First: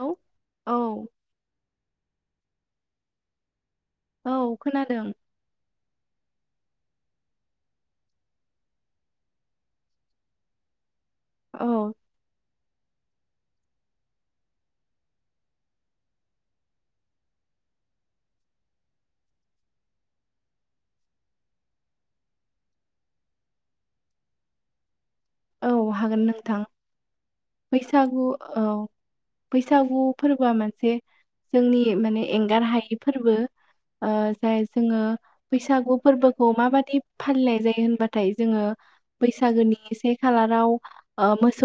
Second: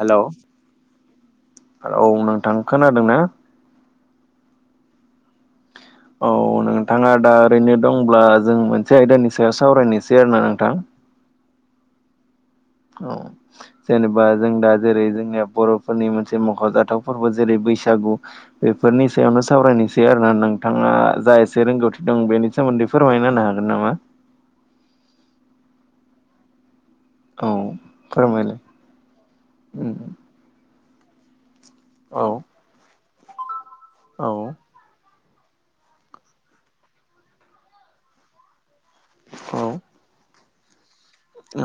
औ औ हेल' औ नोंथां खोनादों ना? औ खोनादों। औ नोंथाङा दा ओरैनो दंब्ला जों मोनसे आयदानि सायाव सावरायनोसै आरोोना नोंथां औ औ जेनेबा जों दा जेरै जोंनिया बर'फोरनि मोनसे मख'जाथाव फोरबो जेरै बैसागु बेफोरनि सायावनो सावरायनोसै आरोोना नोंथाङा जा एसे रोंगौथि दं बेनि सोमोन्दै फोरमायना होननो हागोन नामा औ हागोन नोंथां औ बैसागु फोरमायलाय औ बैसागु। फोरबोआ मोनसे जोंनि माने औ एंगार हायै फोरबो ओ औ जाय जोङो बैसागु फोरबोखौ माबादि फालिनाय जायो होनबाथाय जोङो औ बैसागोनि से खालाराव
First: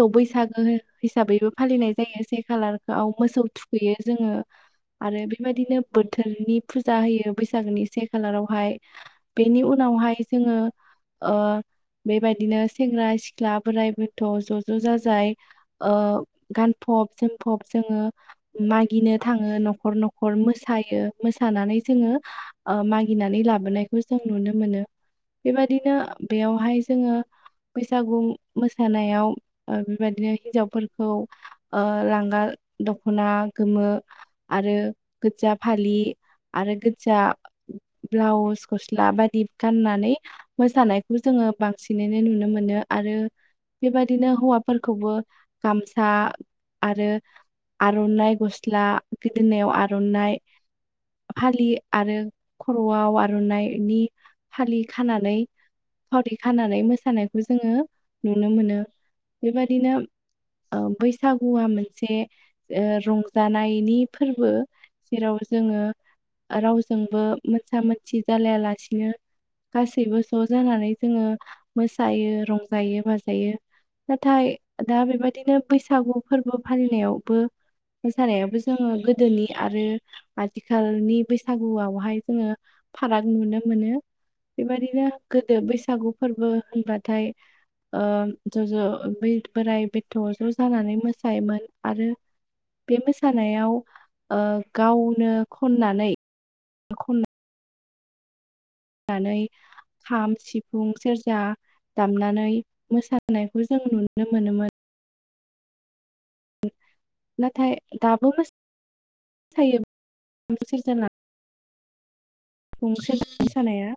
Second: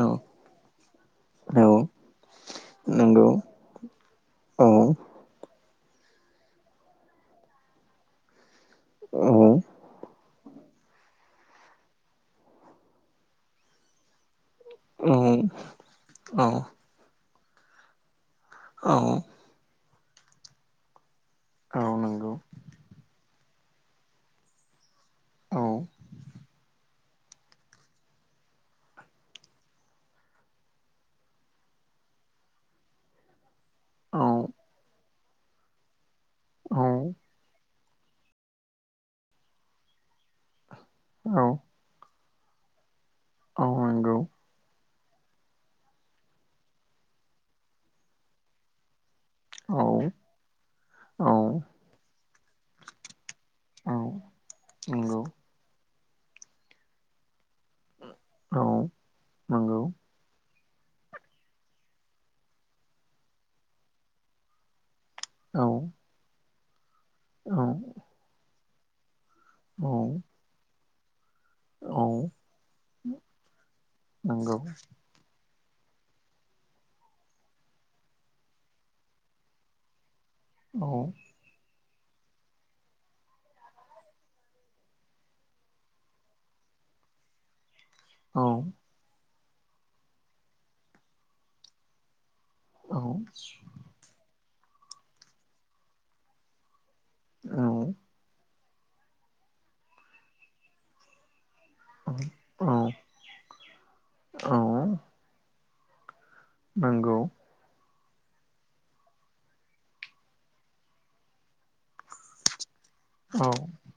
औ बैसागो हिसाबैबो औ फालिनाय जायो से खालारआव नंगौ मोसौ थु बेयो जोङो औ आरो बेबायदिनो बोथोरनि फुजा होयो बैसागोनि से खालारावहाय। औ बेनि उनावहाय जोङो ओ बेबायदिनो सेंग्रा सिख ख्ला बोराइ बोथ' ज' ज' जाजाय औ गान फब जोमफब जोङो औ मागिनो थाङो न'खर न'खर मोसायो। मोसानानै औ जोङो नंगौ मागिनानै लाबोनायखौ जों नुनो मोनो औ बेबादिनो बेयावहाय जोङो बैसागु मोसानायाव बेबायदिनो हिनजावफोरखौ ओ लांगा दख'ना गोमो औ आरो गोजा फालि आरो औ गोजा ब्लाउस गस्ला बायदि गाननानै मोसानायखौ जोङो औ बां सिनैनो नुनो मोनो आरो औ नंगौ बेबायदिनो हौवाफोर खौबो गामसा आरो आर'नाइ गस्ला गोदोनायाव औ आर'नाइ औ फालि आरो खर'आव औ आर'नाइ फालि नंगौ खानानै फावथि खानानै मोसानायखौ जोङो नुनो औ मोनो नंगौ बेबादिनो। बैसागुआ मोनसे रंजानायनि फोरबो। जेराव औ जोङो रावजोंबो औ मोनसा मोनसि जालायालासिनो। औ गासैबो ज' जानानै जोङो औ मोसायो। रंजायो बाजायो नाथाय नंगौ दा बेबायदिनो बैसागु। फोरबो फालिनायावबो मोसानायावबो जोङो गोदोनि आरो औ आथिखालनि बैसागुआवहाय जोङो फाराग नुनो मोनो। बेबायाददिनो गोदो बैसागु फोरबो होनबाथाय औ ज' ज' बोराय बेथ' ज' जानानै मोसायोमोन आरो बे मोसानायाव ओ गावनो खननानै खन औ। नानै खाम सिफुं सेरजा दामनानै औ मोसानायखौ जों नुनो औ मोनोमोन। नोंगौ। नाथाय दाबो फोथायो सिजोन [inaudible] गंसे औ सनाया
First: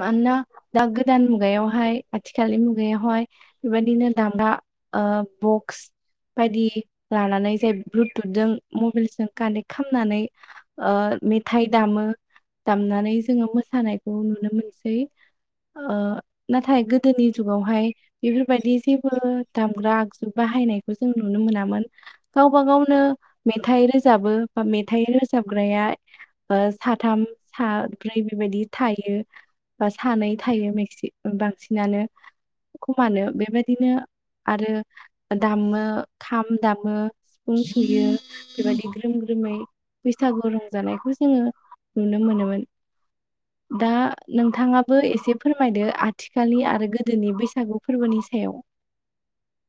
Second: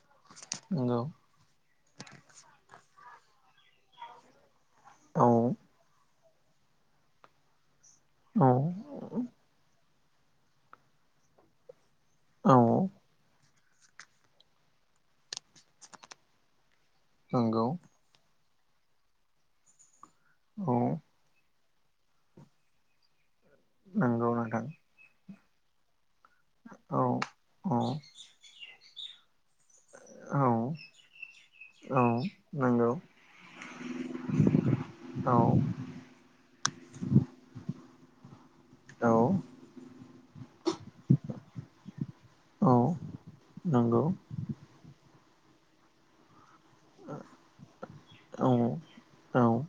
मानोना दा नंगौ गोदान मुगायावहाय आथिखालनि मुगायावहाय बेबायदिनो दामग्रा ओ बक्स बायदि लानानै जाय औ ब्लुथुथजों मबाइलजों कानेक्ट खामनानै ओ मेथाइ दामो औ औ दामनानै जोङो मोसानायखौ नु मोनसै नाथाय गोदोनि जुगावहाय बेफोरबायदि जेबो दामग्रा आगजु बाहायनायखौ जों नुनो मोनामोन गावबा गावनो मेथाइ नंगौ रोजाबो बा मे हाथाइ रोजाबग्राया औ साथाम साब्रै बेबायदि थायो। बा सानै थायो मेक्सि बांसिनानो नंगौ खमानो बेबायदिनो आरो नोंथां दामो। खाम दामो [inaudible] सुयो। बेबायदि औ ग्रोम ग्रोमै बैसागु रंजानायखौ जोङो नुनो मोनोमोन। दा नांगौ। नोंथाङाबो एसे फोरमायदो आथिखालनि आरो गोदोनि बैसागु फोरबोनि औ सायाव औ।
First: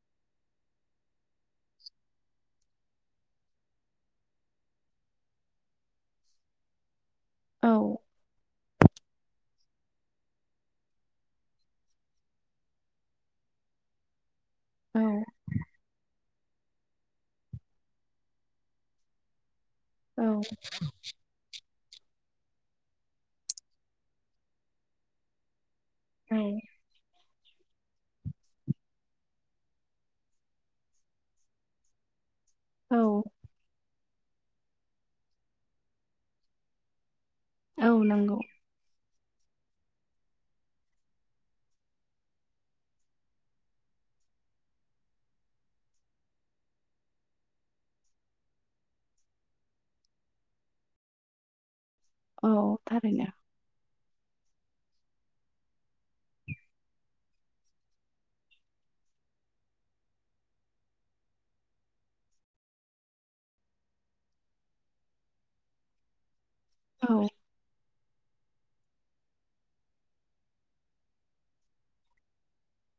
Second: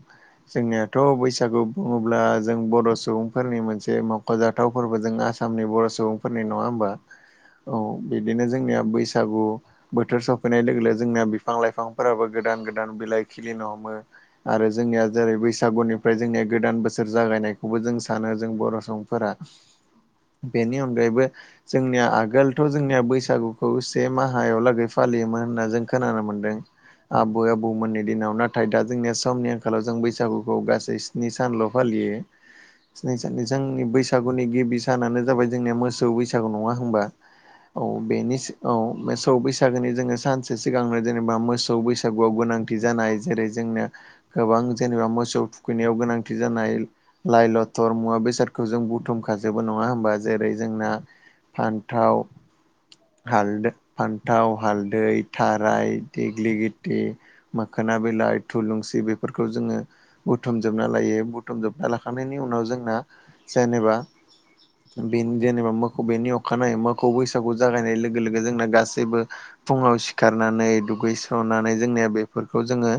जोंनियाथ' बैसागु बुङोब्ला जों बर' सुबुंफोरनि मोनसे माव ख'जाथाव फोरबो जों आसामनि बर' सुबुंफोरनि नङा ओमबा? औ बिदिनो जोंनिया बैसागु बोथोर सफैनाय लोगो लोगो जोंनिया बिफां लाइफांफोराबो गोदान गोदान बिलाइ खिलिनो हमो। आरो औ जोंनिया जेरै बैसागुनिफ्राय जोंनिया गोदान बोसोर बोसोर जागायनायखौबो जों सानो जों बर' सुबुंफोरा औ बेनि अनगायैबो जोंनिया आगोलथ' जोंनिया बैसागुखौ से माहायाव लागै फालियोमोन होन्ना जों खोनानो मोनदों आबौ आबैमोननि दिनाव नाथाय दा जोंनि समनि आंखालाव जों बैसागुखौ गासै स्नि सानल' फालियो। सिनाय औ स जोंनि बैसागुनि गिबि सानानो जाबाय जोंनिया मोसौ बैसागु नङा होनबा? औ बेनि सि औ मोसौ बैसागोनि जोङो सानसे सिगांनो जेनेबा मोसौ बैसागुआव गोनां गोनां जानाय जेरै जोंनिया गोबां जेनेबा मोसौ फुखैनायाव गोनांथि जानाय लाइ लथर मुवा बेसादखौ जों बुथुमखाजोबो नङा होमबा जेरै जोंना फान्थाव औ थारैनो। हालदो फान्थाव हालदै थाराय देग्लिगिटि मोखोना बिलाइ थुलुंसि बेफोरखौ जोङो बुथुमजोबना लायो बुथुमजोबना लाखांनायनि उनाव जोंना जेनेबा बे जेनेबा मोखौ बेनि अखानायै मोखौ औ बैसागु जागायनाय लोगो लोगो जोंना गासैबो फुङाव सिखारनानै दुगैस्रोननानै जोंनिया बे फोरखौ जोङो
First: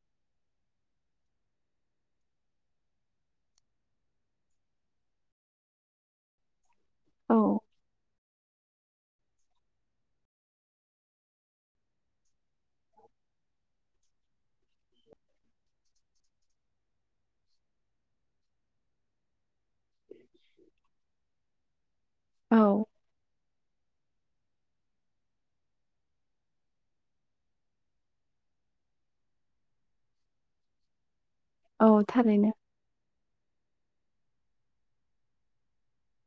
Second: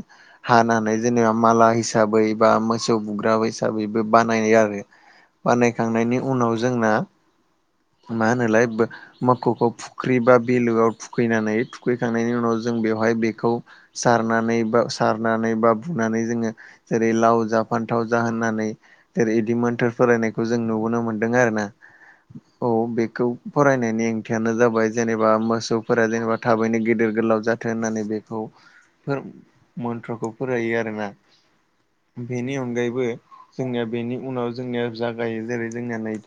हानानाय जेनेबा माला हिसाबै बा मोसौ बुग्रााब हिसाबैबो बानायनाय आरो बानायखांनायनि उनाव जोंना औ मा होनोलाय बो मोखौौखौ फुख्रि बा बिलोआव थुखैनानै थुखैखांनायनि उनाव जों बेवहाय बेखौ सारनानै बा सारनानै बा बुनानै जोङो जेरै लाव जा फान्थाव जा होननानै जेर बिदिमोनथार फरायनायखौ जों नुबोनो मोन्दों आरो ना औ बेखौ फरायनायनि ओंथियानो जाबाय जेनेबा मोसौफोरा जेनेबा थाबैनो गिदिर गोलाव जाथों होननानै बेखौ फोर मन्त्रखौ फरायो आरोना औ थारैनो बेनि अनगायैबो जोंनिया बेनि उनाव जोंनिया जागायो जेरै जोंनिया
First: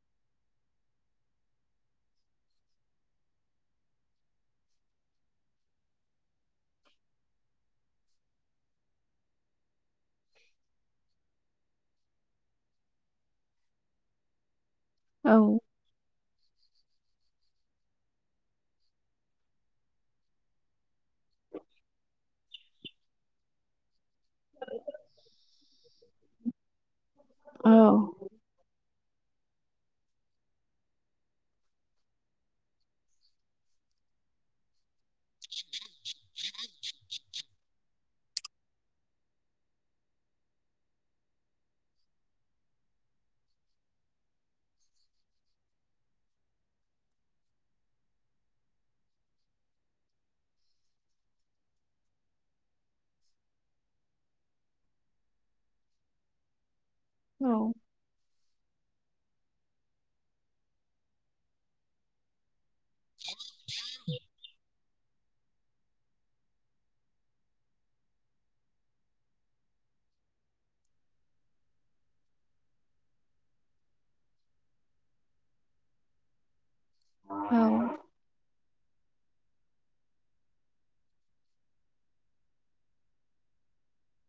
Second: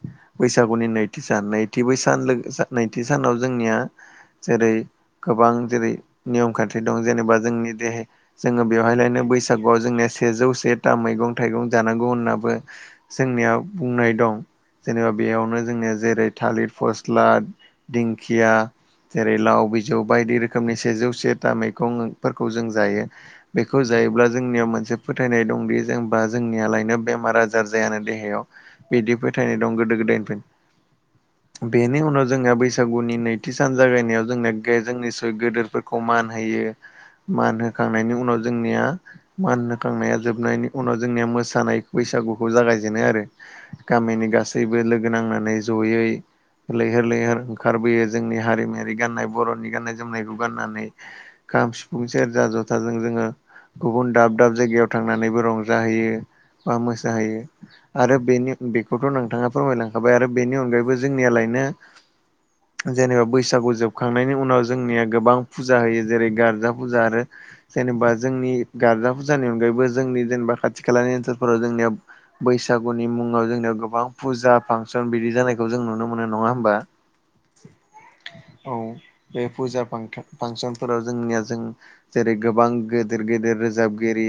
बैसागुनि नै सान नैथि बै सान नैथि सानाव जोंनिया जेरै गोबां जेरै नियम खान्थि दं जेनेबा जोंनि देहाया जोङो बेवहायलायनो बैसागुआव जोंनिया सेजौ सेथा मैगं थाइगं जानांगौ होननाबो जोंनिया बुंनाय दं। जेनेबा औ बेयावनो जोंनिया जेरै, थालिर फस्ला, दिंखिया। जेरै लाव बिजौ बायदि रोखोमनि सेजौ सेथा मैगंफोरखौ जों जायो। बेखौ जायोब्ला जोंनियाव मोनसे फोथायनाय दंदि जेनेबा जोंनियालायनो बेमार आजार औ बेमार जायानो देहायाव बिदि फोथायनाय दं गोदो गोदायनिफ्राय बेनि उनाव जोंना बैसागुनि नैथि सान जागायनायाव जोंनिया जोंनि गेदेरफोरखौ मान होयो। मान होखांनायनि उनाव जोंनिया मान हो खांनाया जोबनायनि उनाव जोंनिया मोसानाय बैसागुखौ जागायजेनाय आरो। गामिनि गासैबो लोगो नांनानै जयै लैहोर लैहोर ओंखारबोयो जोंनि हारिमायारि गान्नाय बर'नि गान्नाय जोमनायखौ गाननानै खाम सिफुं सेरजा जथाजों जोङो गुबुन दाब दाब जायगायाव थांनानैबो रंजाहैयो। बा मोसाहैयो औ आरो बेनि बेखौथ' नोंथाङा फोरमायलांखाबाय आरो बेनि अनगायैबो जोंनियालायनो जेनेबा बैसागु जोबखांनायनि उनाव जोंनिया गोबां फुजा होयो जेरै गारजा फुजा आरो जेनेबा जोंनि गारजा फुजानि अनगायैबो जोंनि जेनेबा खाथि खालानि ओनसोलफोराव जोंनिया बैसागुनि मुङाव जोंनियाव गोबां फुजा फांसन बिदि जानायखौ जों नुनो मोनो नङा होमबा। औ। औ। बे फुजा फांसनफोराव जोंनिया जों जेरै, गोबां गेदिर गेदेर रोजाबगिरि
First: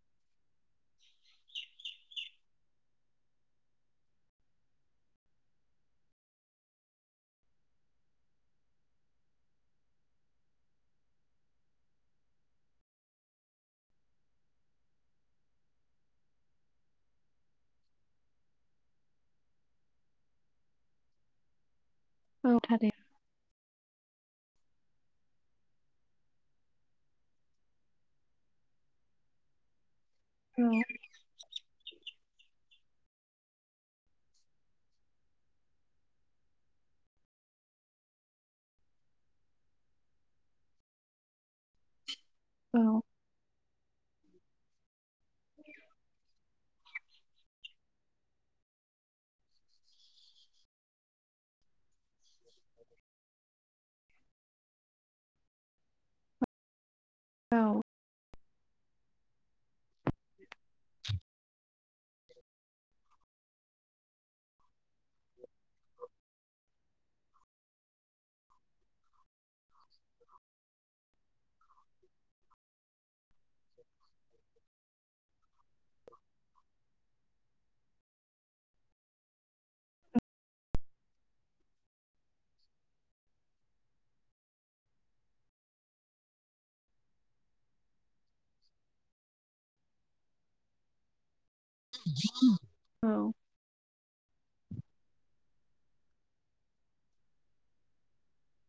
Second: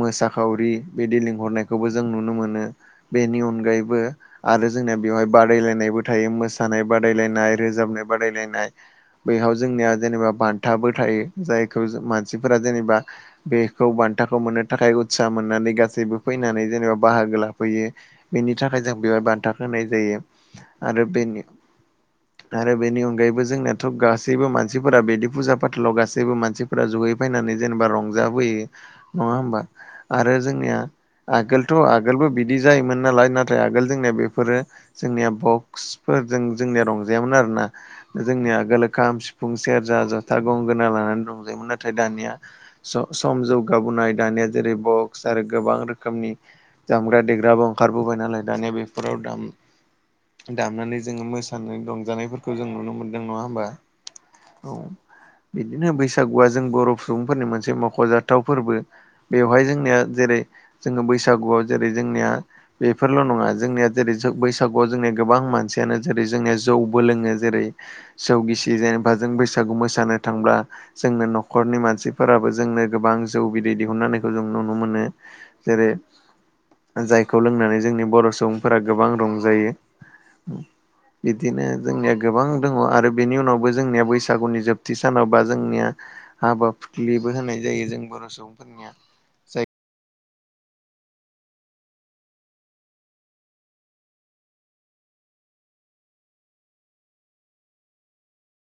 मोसाखावरि बिदि लिंहरनायखौबो जों नुनो मोनो बेनि अनगायैबो आरो जोंनिया बेवहाय बादायलायनायबो थायो मोसानाय बादायलायनाय, रोजाबनाय बादायलायनाय, बैह जोंनिया जेनेबा बान्थाबो थायो जायखौ मानसिफोरा जेनेबा बेखौ बान्थाखौ मोननो थाखाय उत्सा मोननानै गासैबो फैनानै जेनेबा बाहागो लाफैयो। बेनि थाखाय जों बेवहाय बान्था होनाय जायो। आरो औ आरो थारैनो बेनि अनगायैबो जोंनिया थ' गासैबो मानसिफोरा बिदि फुजा फाथालाव गासैबो मानसिफोरा जयै फैनानै जेनेबा रंजाबोयो। नङा होमबा। आरो जोंनिया आगोलथ' आगोलबो बिदि जायोमोन नालाय नाथाय आगोल जोंनिया बेफोर फोरो जोंनिया बक्सफोरजों जोंनिया रंजायामोन आरोना जोंनिया आगोलो खाम, सिफुं, सेरजा, जथा, गंगोना, लानानै दंजायोमोन। नाथाय दानिया औ सम जौगाबोनाय दानिया जेरै, बक्स, आरो गोबां रोखोमनि जामग्रा देग्राबो ओंखारबोबाय नालाय दानिया बे फोराव दामनानै जोङो मोसानाय रंजानायफोर जों नुनो मोनदों नङा हबा। औ बिदिनो बैसागुआ जों बर' सुबुंफोरनि औ मोनसे मख'जाथाव फोरबो बेवहाय जोंनिया जेरै, जो बैसाग बैसागुआव जेरै जोंनिया बेफोरल' नङा जोंनिया जेरै बैसागुआव जोंनिया गोबां मानसियानो जेरै जोङो जौबो लोङो जेरै जौ गिसि जेनेबा जों बैसागु मोसानो थांब्ला। जोंनो न'खरनि मानसिफोराबो जोंनो गोबां जौ बिदै दिहुननाहोनायखौ जों नुनो मोनो। जेरै जायखौ लोंनानै जोंनि बर' सुबुंफोरा गोबां रंजायो। औ। बिदिनो जोंनिया गोबां दंङ आरो बेनि उनावबो जोंनिया बैसागुनि जोबथि सानाव बा जोंनिया हाबा फुखलिबो होनाय जायो। जों बर' सुबुंफोरनिया जाय औ।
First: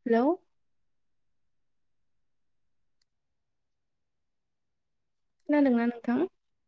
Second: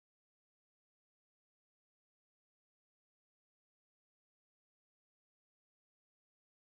हेल'। खोनादोंना नोंथां?